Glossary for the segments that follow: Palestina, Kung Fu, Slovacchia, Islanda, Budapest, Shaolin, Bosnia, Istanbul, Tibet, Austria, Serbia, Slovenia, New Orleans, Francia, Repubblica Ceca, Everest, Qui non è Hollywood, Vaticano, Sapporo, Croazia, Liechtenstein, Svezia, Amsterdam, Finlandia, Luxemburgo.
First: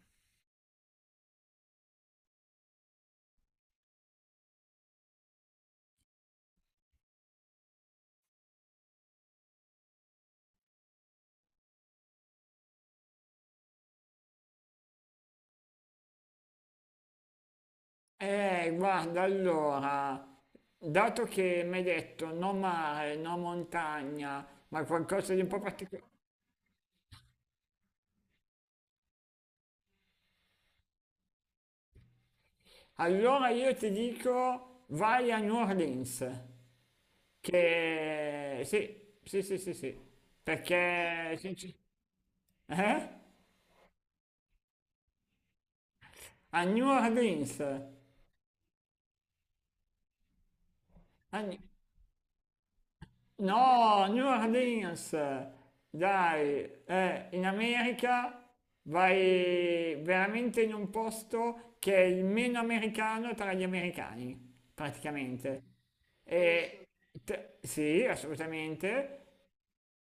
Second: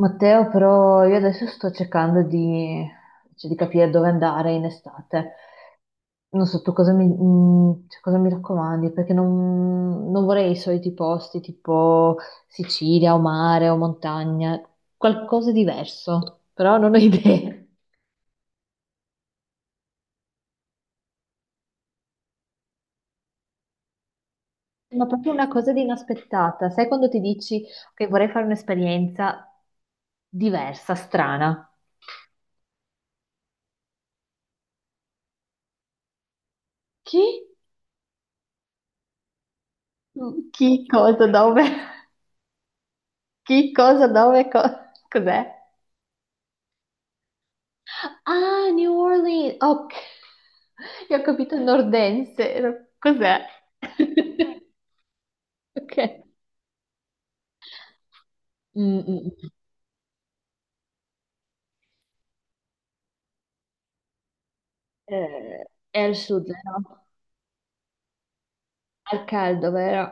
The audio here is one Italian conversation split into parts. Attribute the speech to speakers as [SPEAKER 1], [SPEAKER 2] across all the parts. [SPEAKER 1] Matteo, però io adesso sto cercando cioè, di capire dove andare in estate. Non so tu cosa cioè, cosa mi raccomandi, perché non vorrei i soliti posti tipo Sicilia o mare o montagna, qualcosa di diverso, però non ho idee.
[SPEAKER 2] Guarda, allora, dato che mi hai detto no mare, no montagna, ma
[SPEAKER 1] Ma proprio
[SPEAKER 2] qualcosa di
[SPEAKER 1] una
[SPEAKER 2] un po'
[SPEAKER 1] cosa di
[SPEAKER 2] particolare,
[SPEAKER 1] inaspettata. Sai quando ti dici che vorrei fare un'esperienza diversa, strana?
[SPEAKER 2] allora io ti dico vai a New Orleans,
[SPEAKER 1] Chi?
[SPEAKER 2] che sì, sì, sì, sì, sì,
[SPEAKER 1] Chi cosa
[SPEAKER 2] perché
[SPEAKER 1] dove?
[SPEAKER 2] eh?
[SPEAKER 1] Chi cosa dove? Cos'è?
[SPEAKER 2] A New Orleans,
[SPEAKER 1] Ah, New Orleans. Ok, io ho
[SPEAKER 2] a,
[SPEAKER 1] capito
[SPEAKER 2] New-
[SPEAKER 1] nordense. Cos'è?
[SPEAKER 2] no, New Orleans,
[SPEAKER 1] Ok.
[SPEAKER 2] dai, in America
[SPEAKER 1] Mm, mm, mm.
[SPEAKER 2] vai veramente in un posto che è il meno americano tra gli americani, praticamente.
[SPEAKER 1] Eh, è al sud,
[SPEAKER 2] E
[SPEAKER 1] vero?
[SPEAKER 2] sì,
[SPEAKER 1] Al
[SPEAKER 2] assolutamente,
[SPEAKER 1] caldo, vero?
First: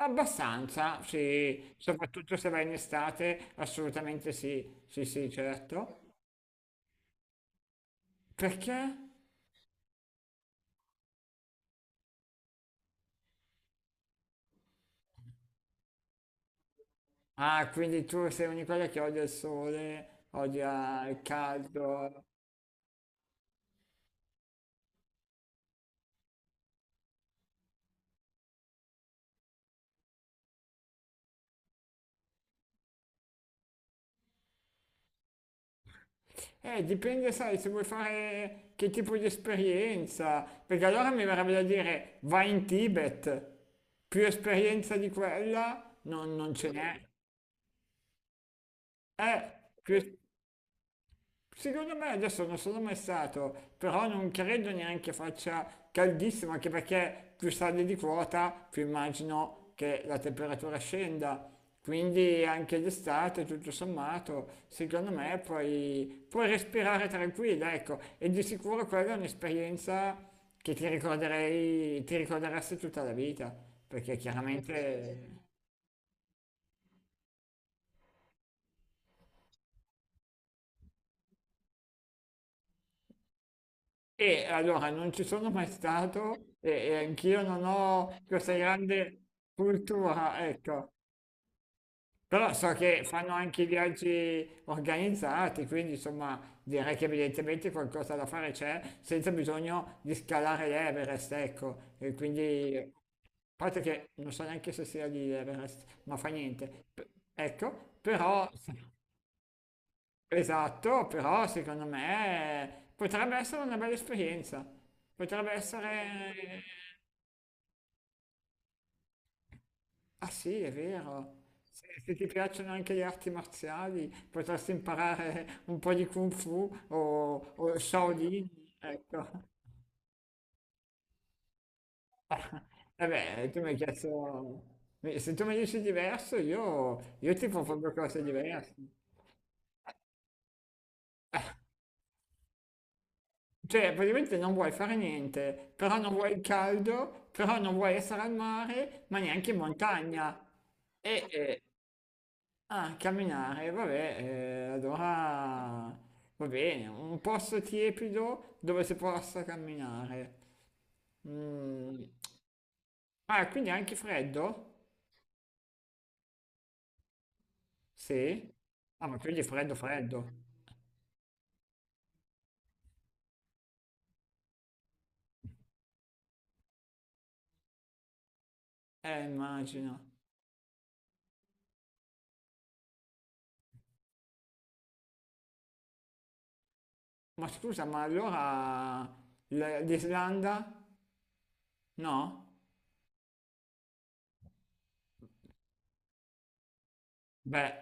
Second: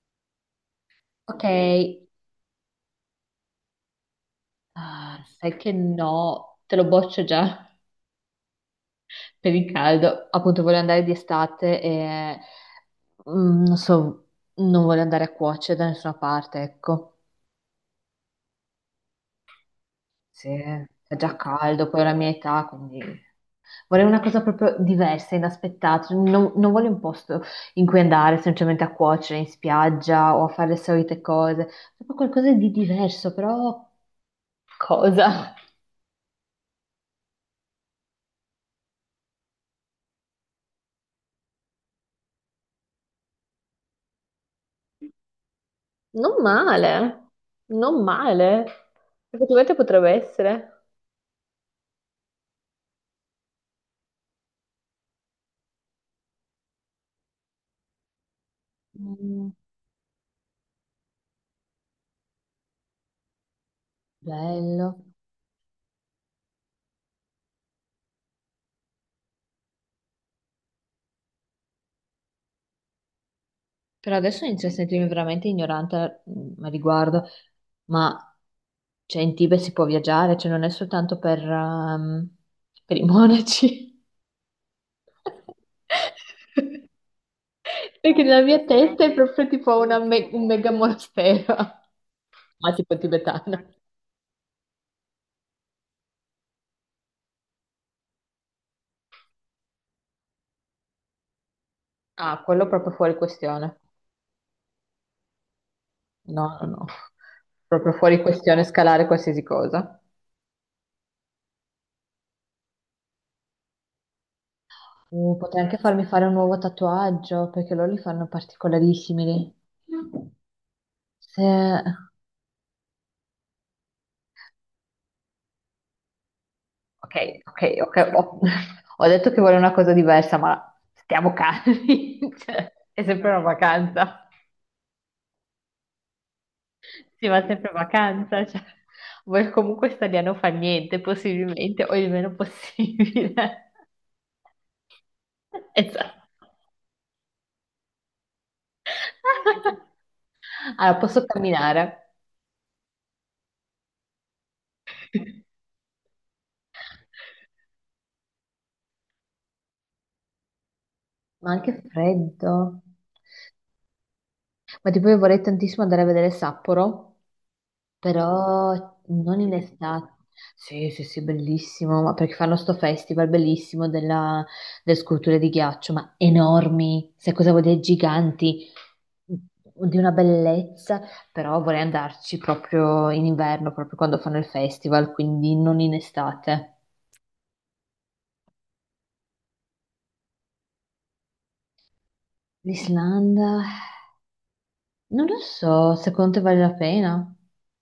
[SPEAKER 2] abbastanza,
[SPEAKER 1] Ok.
[SPEAKER 2] sì, soprattutto se vai in estate, assolutamente sì, sì,
[SPEAKER 1] Ah,
[SPEAKER 2] sì,
[SPEAKER 1] sai che
[SPEAKER 2] certo.
[SPEAKER 1] no, te lo boccio già
[SPEAKER 2] Perché?
[SPEAKER 1] per il caldo. Appunto, voglio andare di estate e non so, non voglio andare a cuocere da nessuna parte, ecco.
[SPEAKER 2] Ah, quindi tu sei una di quelle che odia il sole,
[SPEAKER 1] Sì,
[SPEAKER 2] odia
[SPEAKER 1] fa
[SPEAKER 2] il
[SPEAKER 1] già caldo, poi è la
[SPEAKER 2] caldo.
[SPEAKER 1] mia età, quindi vorrei una cosa proprio diversa, inaspettata. Cioè, non voglio un posto in cui andare semplicemente a cuocere in spiaggia o a fare le solite cose, proprio qualcosa di diverso, però cosa?
[SPEAKER 2] Dipende, sai, se vuoi fare che tipo di esperienza, perché allora mi verrebbe da dire vai in Tibet, più esperienza di quella non,
[SPEAKER 1] Non
[SPEAKER 2] non ce n'è.
[SPEAKER 1] male, non male.
[SPEAKER 2] Eh,
[SPEAKER 1] Effettivamente potrebbe
[SPEAKER 2] più,
[SPEAKER 1] essere.
[SPEAKER 2] Secondo me adesso non sono mai stato, però non credo neanche faccia caldissimo, anche perché più sali di quota, più
[SPEAKER 1] Mm,
[SPEAKER 2] immagino che la temperatura scenda. Quindi anche d'estate, tutto sommato,
[SPEAKER 1] bello.
[SPEAKER 2] secondo me puoi respirare tranquilla, ecco. E di sicuro quella è un'esperienza che ti ricorderesti tutta la vita,
[SPEAKER 1] Però
[SPEAKER 2] perché
[SPEAKER 1] adesso inizio a sentirmi
[SPEAKER 2] chiaramente...
[SPEAKER 1] veramente ignorante a riguardo, ma cioè, in Tibet si può viaggiare, cioè non è soltanto per i monaci.
[SPEAKER 2] E allora non ci sono mai stato e, e anch'io non
[SPEAKER 1] Perché
[SPEAKER 2] ho
[SPEAKER 1] nella
[SPEAKER 2] questa
[SPEAKER 1] mia testa è
[SPEAKER 2] grande
[SPEAKER 1] proprio tipo una un
[SPEAKER 2] cultura,
[SPEAKER 1] mega
[SPEAKER 2] ecco.
[SPEAKER 1] monastero,
[SPEAKER 2] Però so
[SPEAKER 1] ma tipo
[SPEAKER 2] che fanno anche
[SPEAKER 1] tibetano.
[SPEAKER 2] i viaggi organizzati, quindi insomma direi che evidentemente qualcosa da fare c'è senza bisogno di scalare l'Everest, ecco. E
[SPEAKER 1] Ah, quello
[SPEAKER 2] quindi, a
[SPEAKER 1] proprio fuori questione.
[SPEAKER 2] parte che non so neanche se sia di Everest, ma fa
[SPEAKER 1] No, no,
[SPEAKER 2] niente.
[SPEAKER 1] no. Proprio
[SPEAKER 2] Ecco,
[SPEAKER 1] fuori
[SPEAKER 2] però
[SPEAKER 1] questione scalare qualsiasi cosa.
[SPEAKER 2] esatto, però secondo me potrebbe essere una bella esperienza. Potrebbe
[SPEAKER 1] Potrei anche farmi fare un nuovo
[SPEAKER 2] essere...
[SPEAKER 1] tatuaggio, perché loro li fanno particolarissimi
[SPEAKER 2] Ah
[SPEAKER 1] lì.
[SPEAKER 2] sì, è vero.
[SPEAKER 1] Se-
[SPEAKER 2] Se ti piacciono anche le arti marziali, potresti imparare un po' di Kung Fu
[SPEAKER 1] Ok, ok,
[SPEAKER 2] o
[SPEAKER 1] ok.
[SPEAKER 2] Shaolin.
[SPEAKER 1] Ho
[SPEAKER 2] Ecco.
[SPEAKER 1] detto che voglio una cosa diversa, ma stiamo calmi. Cioè, è
[SPEAKER 2] E
[SPEAKER 1] sempre una
[SPEAKER 2] beh, tu mi hai chiesto...
[SPEAKER 1] vacanza.
[SPEAKER 2] Se tu mi dici diverso, io,
[SPEAKER 1] Si
[SPEAKER 2] io
[SPEAKER 1] va
[SPEAKER 2] ti
[SPEAKER 1] sempre in
[SPEAKER 2] proprio cose
[SPEAKER 1] vacanza. Cioè,
[SPEAKER 2] diverse.
[SPEAKER 1] vuoi comunque stare lì a non fare niente, possibilmente, o il meno possibile.
[SPEAKER 2] Cioè, praticamente non vuoi fare niente, però
[SPEAKER 1] Esatto.
[SPEAKER 2] non vuoi il caldo, però non vuoi essere al mare, ma neanche in montagna.
[SPEAKER 1] Allora, posso
[SPEAKER 2] E, e-
[SPEAKER 1] camminare,
[SPEAKER 2] ah, camminare, vabbè, allora va bene, un posto tiepido dove si possa camminare.
[SPEAKER 1] ma anche
[SPEAKER 2] Mm.
[SPEAKER 1] freddo.
[SPEAKER 2] Ah, quindi anche freddo?
[SPEAKER 1] Ma tipo, io vorrei tantissimo andare a vedere Sapporo,
[SPEAKER 2] Sì.
[SPEAKER 1] però
[SPEAKER 2] Ah, ma
[SPEAKER 1] non
[SPEAKER 2] quindi
[SPEAKER 1] in
[SPEAKER 2] freddo,
[SPEAKER 1] estate.
[SPEAKER 2] freddo.
[SPEAKER 1] Sì, sì, sì, bellissimo, ma perché fanno sto festival bellissimo delle sculture di ghiaccio, ma enormi, sai cosa vuol dire giganti, mm, di
[SPEAKER 2] Immagino.
[SPEAKER 1] una bellezza, però vorrei andarci proprio in inverno, proprio quando fanno il festival, quindi non in estate.
[SPEAKER 2] Ma scusa, ma allora l'Islanda? No?
[SPEAKER 1] L'Islanda, non lo so, secondo te vale la pena?
[SPEAKER 2] Beh,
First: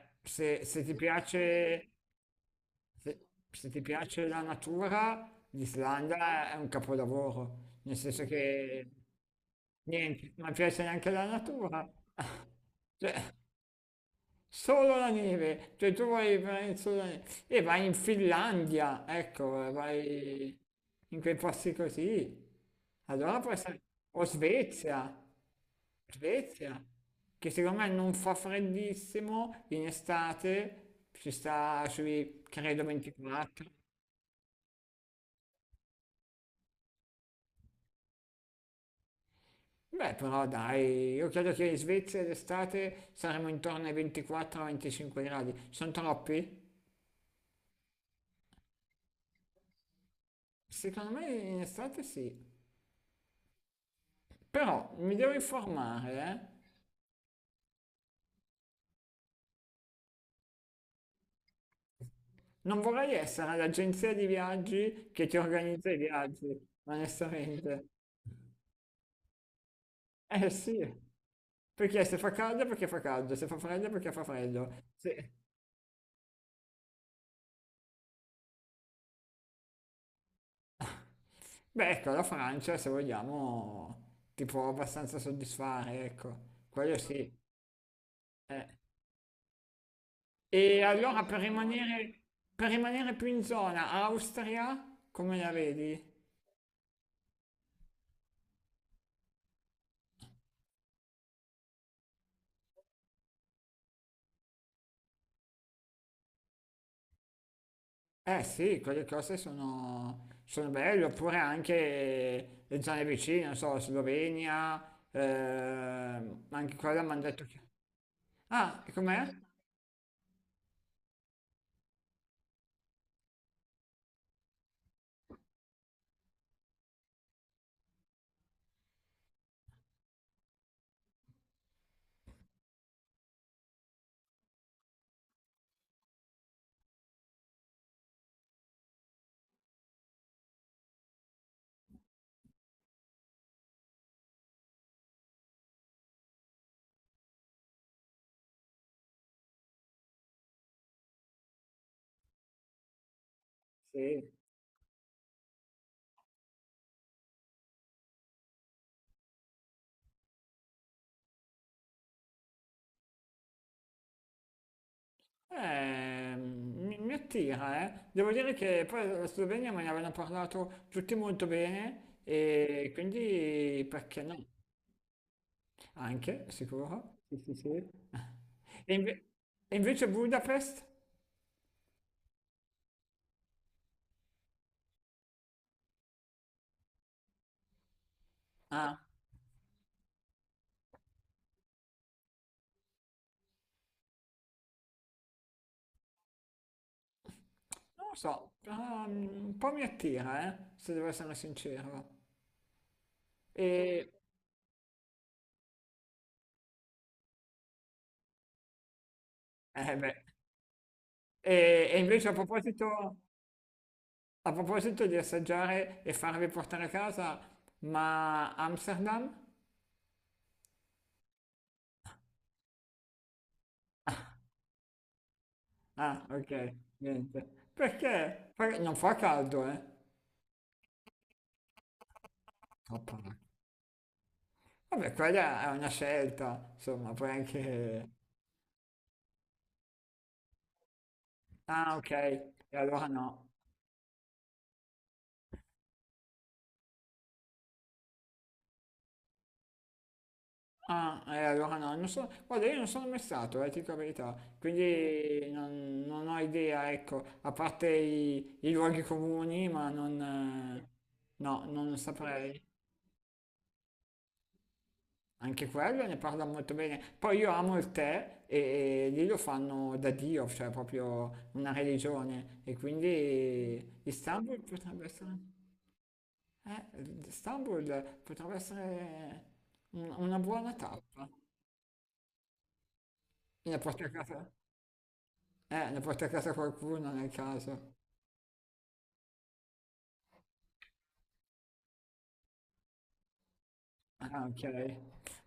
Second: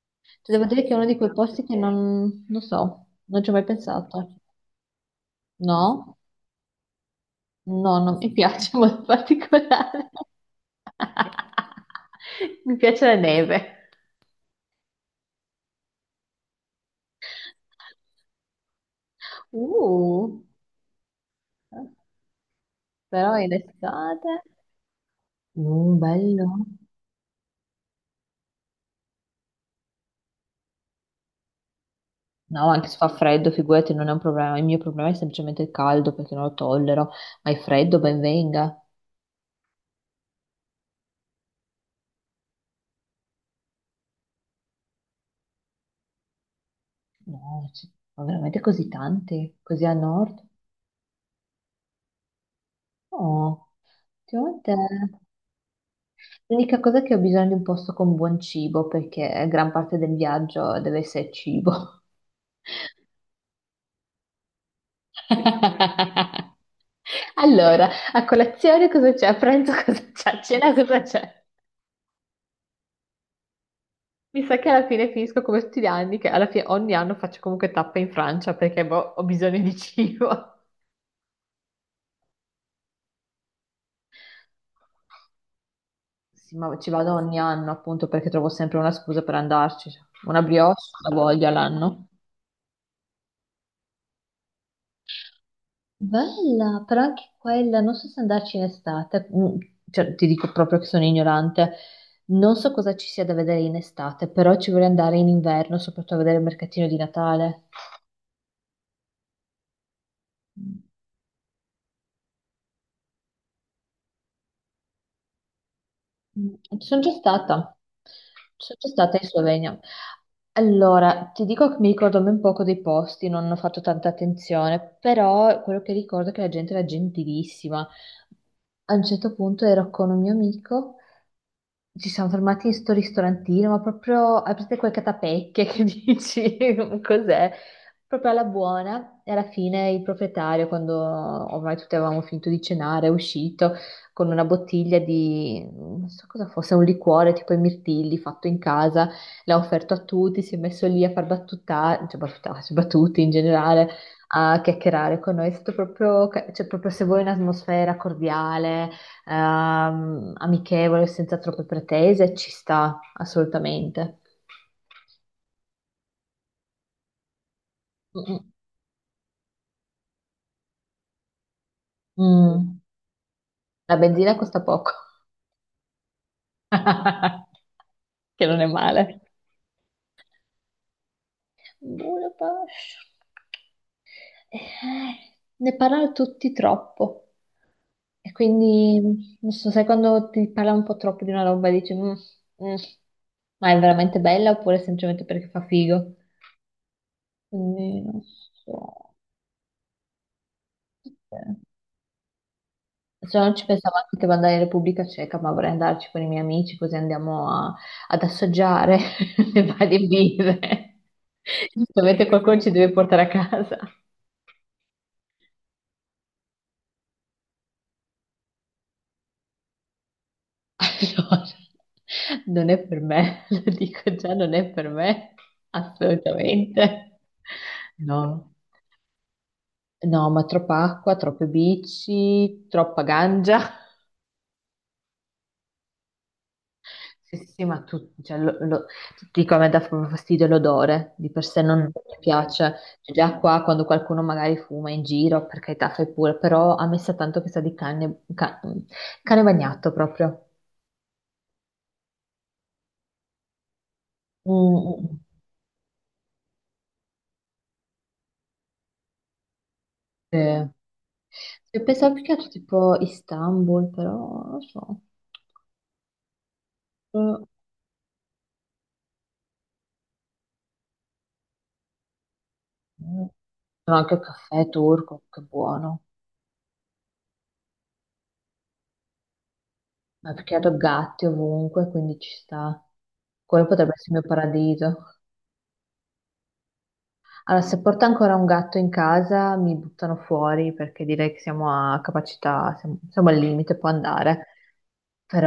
[SPEAKER 1] Ti devo
[SPEAKER 2] se,
[SPEAKER 1] dire
[SPEAKER 2] se
[SPEAKER 1] che è
[SPEAKER 2] ti
[SPEAKER 1] uno di quei posti che
[SPEAKER 2] piace,
[SPEAKER 1] non so,
[SPEAKER 2] se,
[SPEAKER 1] non ci ho mai
[SPEAKER 2] se ti piace
[SPEAKER 1] pensato.
[SPEAKER 2] la natura,
[SPEAKER 1] No?
[SPEAKER 2] l'Islanda è un capolavoro, nel
[SPEAKER 1] No, non
[SPEAKER 2] senso
[SPEAKER 1] mi piace
[SPEAKER 2] che
[SPEAKER 1] molto particolare.
[SPEAKER 2] niente, non piace neanche la natura.
[SPEAKER 1] Mi piace la
[SPEAKER 2] Cioè,
[SPEAKER 1] neve.
[SPEAKER 2] solo la neve, cioè tu vai solo la neve. E vai in Finlandia, ecco,
[SPEAKER 1] Uh,
[SPEAKER 2] vai in quei posti così.
[SPEAKER 1] però
[SPEAKER 2] Allora
[SPEAKER 1] in
[SPEAKER 2] può essere, o
[SPEAKER 1] estate.
[SPEAKER 2] Svezia,
[SPEAKER 1] Bello.
[SPEAKER 2] Svezia, che secondo me non fa freddissimo in estate, ci sta sui,
[SPEAKER 1] No,
[SPEAKER 2] credo,
[SPEAKER 1] anche se fa freddo,
[SPEAKER 2] 24.
[SPEAKER 1] figurati, non è un problema. Il mio problema è semplicemente il caldo perché non lo tollero, ma il freddo ben venga.
[SPEAKER 2] Beh, però dai, io credo che in Svezia d'estate saremo intorno ai 24-25 gradi. Sono troppi?
[SPEAKER 1] No, ci sono veramente così tanti, così a nord.
[SPEAKER 2] Secondo me in estate sì.
[SPEAKER 1] No,
[SPEAKER 2] Però mi
[SPEAKER 1] ultimamente
[SPEAKER 2] devo informare, eh?
[SPEAKER 1] l'unica cosa è che ho bisogno di un posto con buon cibo perché gran parte del viaggio deve essere cibo.
[SPEAKER 2] Non vorrei essere l'agenzia di viaggi che ti organizza i viaggi,
[SPEAKER 1] Allora,
[SPEAKER 2] onestamente.
[SPEAKER 1] a colazione cosa c'è? A pranzo cosa c'è? A
[SPEAKER 2] Eh
[SPEAKER 1] cena
[SPEAKER 2] sì,
[SPEAKER 1] cosa c'è?
[SPEAKER 2] perché se fa caldo è perché fa caldo, se fa freddo è perché fa
[SPEAKER 1] Mi sa
[SPEAKER 2] freddo.
[SPEAKER 1] che alla fine
[SPEAKER 2] Se-
[SPEAKER 1] finisco come tutti gli anni, che alla fine ogni anno faccio comunque tappe in Francia perché boh, ho bisogno di cibo.
[SPEAKER 2] Beh, ecco, la Francia, se vogliamo, ti può abbastanza soddisfare, ecco,
[SPEAKER 1] Sì, ma ci
[SPEAKER 2] quello
[SPEAKER 1] vado
[SPEAKER 2] sì.
[SPEAKER 1] ogni anno appunto perché trovo
[SPEAKER 2] Eh.
[SPEAKER 1] sempre una scusa per andarci. Una brioche,
[SPEAKER 2] E
[SPEAKER 1] la
[SPEAKER 2] allora
[SPEAKER 1] voglia l'anno.
[SPEAKER 2] per rimanere più in zona, Austria, come la vedi?
[SPEAKER 1] Bella, però anche quella, non so se andarci in estate. Mm, cioè, ti dico proprio che sono ignorante, non so cosa ci sia da vedere in estate, però ci vorrei andare in inverno, soprattutto a vedere il mercatino di Natale.
[SPEAKER 2] Eh sì, quelle cose sono belle, oppure anche le zone vicine, non so, Slovenia,
[SPEAKER 1] Mm,
[SPEAKER 2] anche
[SPEAKER 1] Ci sono
[SPEAKER 2] quella
[SPEAKER 1] già
[SPEAKER 2] mi hanno detto che...
[SPEAKER 1] stata, ci sono
[SPEAKER 2] Ah,
[SPEAKER 1] già
[SPEAKER 2] e
[SPEAKER 1] stata
[SPEAKER 2] com'è?
[SPEAKER 1] in Slovenia. Allora, ti dico che mi ricordo ben poco dei posti, non ho fatto tanta attenzione, però quello che ricordo è che la gente era gentilissima. A un certo punto ero con un mio amico. Ci siamo fermati in sto ristorantino, ma proprio, hai presente quelle catapecchie che dici, cos'è? Proprio alla buona, e alla fine il proprietario, quando ormai tutti avevamo finito di cenare, è uscito con una bottiglia di, non so cosa fosse, un liquore tipo i mirtilli fatto in casa, l'ha offerto a tutti, si è messo lì a far battuta, cioè battutarsi, battuti in generale,
[SPEAKER 2] Sì.
[SPEAKER 1] a chiacchierare con noi, è stato proprio, cioè proprio se vuoi un'atmosfera cordiale amichevole, senza troppe pretese, ci sta assolutamente.
[SPEAKER 2] Mi attira, eh. Devo
[SPEAKER 1] Mm,
[SPEAKER 2] dire che poi la Slovenia me ne avevano parlato tutti molto bene
[SPEAKER 1] mm. Mm.
[SPEAKER 2] e quindi
[SPEAKER 1] La
[SPEAKER 2] perché
[SPEAKER 1] benzina
[SPEAKER 2] no?
[SPEAKER 1] costa poco,
[SPEAKER 2] Anche, sicuro. Sì, sì, sì.
[SPEAKER 1] che non è
[SPEAKER 2] E,
[SPEAKER 1] male.
[SPEAKER 2] inve- e invece Budapest?
[SPEAKER 1] Budapest. Ne parlano tutti troppo. E
[SPEAKER 2] Ah,
[SPEAKER 1] quindi, non so, sai quando ti parla un po' troppo di una roba e dici, "Mm, mm, ma è veramente bella oppure semplicemente perché fa figo? Quindi,
[SPEAKER 2] non lo
[SPEAKER 1] non
[SPEAKER 2] so, ah,
[SPEAKER 1] so.
[SPEAKER 2] un po' mi attira, se devo essere sincero. Mm.
[SPEAKER 1] Cioè, non ci pensavo
[SPEAKER 2] E,
[SPEAKER 1] anche che andare in Repubblica Ceca, ma vorrei andarci con i miei amici così andiamo ad assaggiare le
[SPEAKER 2] eh
[SPEAKER 1] varie
[SPEAKER 2] beh,
[SPEAKER 1] birre.
[SPEAKER 2] e
[SPEAKER 1] Giustamente
[SPEAKER 2] invece
[SPEAKER 1] qualcuno ci deve portare a casa.
[SPEAKER 2] a proposito di assaggiare e farvi portare a casa, ma Amsterdam?
[SPEAKER 1] Allora, non è per me, lo dico già, non è per me,
[SPEAKER 2] Ah, ok,
[SPEAKER 1] assolutamente.
[SPEAKER 2] niente.
[SPEAKER 1] No,
[SPEAKER 2] Perché? Perché non fa caldo, eh?
[SPEAKER 1] no, ma troppa acqua, troppe bici, troppa
[SPEAKER 2] Troppo.
[SPEAKER 1] ganja.
[SPEAKER 2] Vabbè, quella è una scelta, insomma, poi
[SPEAKER 1] Sì, sì, sì, ma
[SPEAKER 2] anche...
[SPEAKER 1] tu, cioè, ti dico, a me dà proprio fastidio l'odore, di per sé non mi
[SPEAKER 2] Ah, ok, e
[SPEAKER 1] piace.
[SPEAKER 2] allora
[SPEAKER 1] Cioè, già
[SPEAKER 2] no.
[SPEAKER 1] qua, quando qualcuno magari fuma in giro, per carità, fai pure, però a me sa tanto che sa di cane, cane bagnato proprio.
[SPEAKER 2] Ah, allora no, non so, guarda, io non sono mai stato, ti dico la verità,
[SPEAKER 1] Mm, mm, mm.
[SPEAKER 2] quindi non ho idea, ecco, a parte i luoghi comuni, ma non,
[SPEAKER 1] Sì.
[SPEAKER 2] no,
[SPEAKER 1] Sì,
[SPEAKER 2] non
[SPEAKER 1] pensavo più che altro
[SPEAKER 2] saprei.
[SPEAKER 1] tipo Istanbul, però non lo so.
[SPEAKER 2] Anche quello ne parla molto bene. Poi
[SPEAKER 1] Mm.
[SPEAKER 2] io amo il tè e lì lo fanno da Dio, cioè proprio una religione, e
[SPEAKER 1] Sono
[SPEAKER 2] quindi
[SPEAKER 1] anche il caffè turco, che buono.
[SPEAKER 2] Istanbul potrebbe essere
[SPEAKER 1] Ma
[SPEAKER 2] una
[SPEAKER 1] perché
[SPEAKER 2] buona
[SPEAKER 1] ho gatti
[SPEAKER 2] tappa.
[SPEAKER 1] ovunque, quindi ci sta. Quello
[SPEAKER 2] E la
[SPEAKER 1] potrebbe
[SPEAKER 2] porti a
[SPEAKER 1] essere il mio
[SPEAKER 2] casa?
[SPEAKER 1] paradiso.
[SPEAKER 2] L'ha porta a casa qualcuno nel
[SPEAKER 1] Allora, se
[SPEAKER 2] caso.
[SPEAKER 1] porto ancora un gatto in casa mi buttano fuori perché direi che siamo a capacità, siamo al limite, può andare.
[SPEAKER 2] Ah, ok.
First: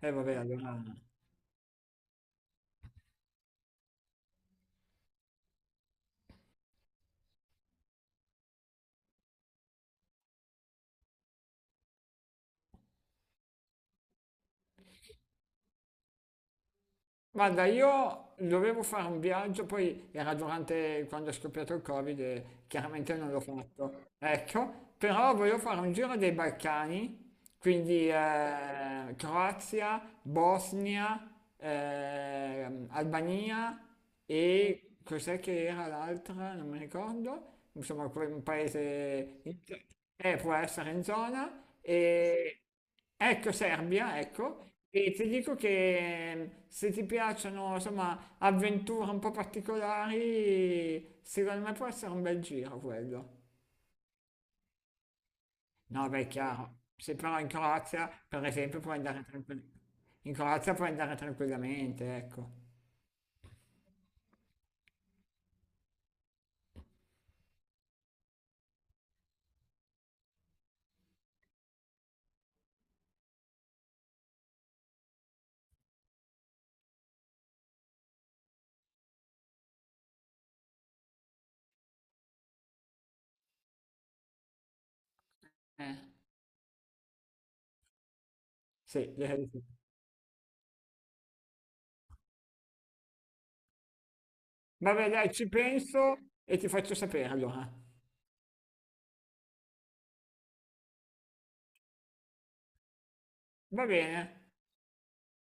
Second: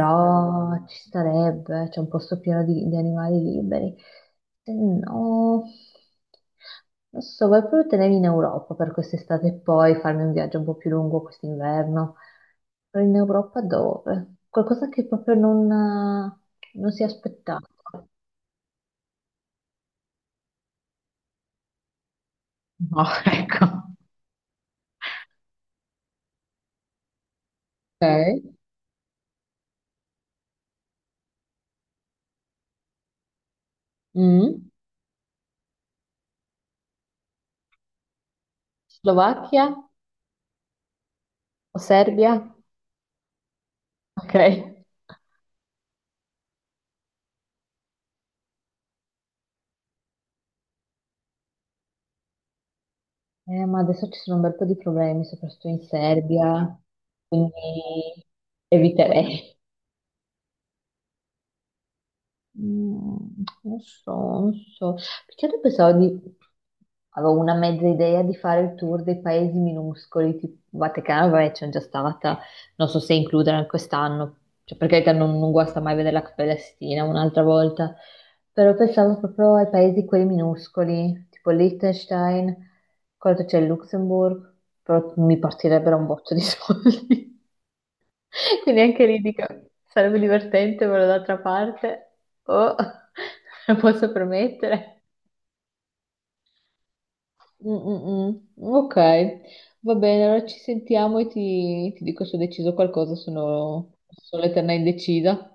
[SPEAKER 2] E vabbè, allora
[SPEAKER 1] ci starebbe, c'è un posto pieno di animali liberi. Se no, non so, vuoi proprio tenermi in Europa per quest'estate e poi farmi un viaggio un po' più lungo quest'inverno? Però in Europa dove? Qualcosa che proprio non si
[SPEAKER 2] guarda,
[SPEAKER 1] aspettava.
[SPEAKER 2] io dovevo fare un viaggio, poi era durante quando è scoppiato il Covid e
[SPEAKER 1] No,
[SPEAKER 2] chiaramente non l'ho
[SPEAKER 1] ecco.
[SPEAKER 2] fatto. Ecco, però volevo fare un giro dei Balcani, quindi
[SPEAKER 1] Ok.
[SPEAKER 2] Croazia, Bosnia, Albania
[SPEAKER 1] Mm.
[SPEAKER 2] e cos'è che era l'altra? Non mi ricordo. Insomma, un paese...
[SPEAKER 1] Slovacchia
[SPEAKER 2] eh, può essere in zona
[SPEAKER 1] o Serbia?
[SPEAKER 2] e... Ecco Serbia,
[SPEAKER 1] Ok.
[SPEAKER 2] ecco, e ti dico che se ti piacciono, insomma, avventure un po' particolari, secondo me può essere un bel giro quello.
[SPEAKER 1] Ma adesso ci sono un bel po' di problemi, soprattutto in
[SPEAKER 2] No, beh, è
[SPEAKER 1] Serbia,
[SPEAKER 2] chiaro, se però in
[SPEAKER 1] quindi
[SPEAKER 2] Croazia, per esempio, puoi andare
[SPEAKER 1] eviterei.
[SPEAKER 2] tranquillamente. In Croazia puoi andare tranquillamente, ecco.
[SPEAKER 1] Mm, non so, non so. Perché io pensavo di... Avevo una mezza idea di fare il tour dei paesi minuscoli, tipo Vaticano, vabbè, c'è già stata, non so se includere anche quest'anno, cioè per carità non guasta mai vedere la Palestina un'altra volta, però pensavo proprio ai paesi quelli minuscoli, tipo Liechtenstein, quello che c'è il Luxemburgo, però mi partirebbero
[SPEAKER 2] Eh,
[SPEAKER 1] un botto di soldi. Quindi anche
[SPEAKER 2] sì,
[SPEAKER 1] lì
[SPEAKER 2] direi
[SPEAKER 1] dico,
[SPEAKER 2] di sì.
[SPEAKER 1] sarebbe divertente, però d'altra parte, oh, lo posso promettere.
[SPEAKER 2] Vabbè, dai, ci penso e ti faccio sapere allora.
[SPEAKER 1] Mm, mm, mm. Ok, va bene, allora ci sentiamo e ti dico se ho deciso qualcosa,
[SPEAKER 2] Va bene.
[SPEAKER 1] sono l'eterna indecisa.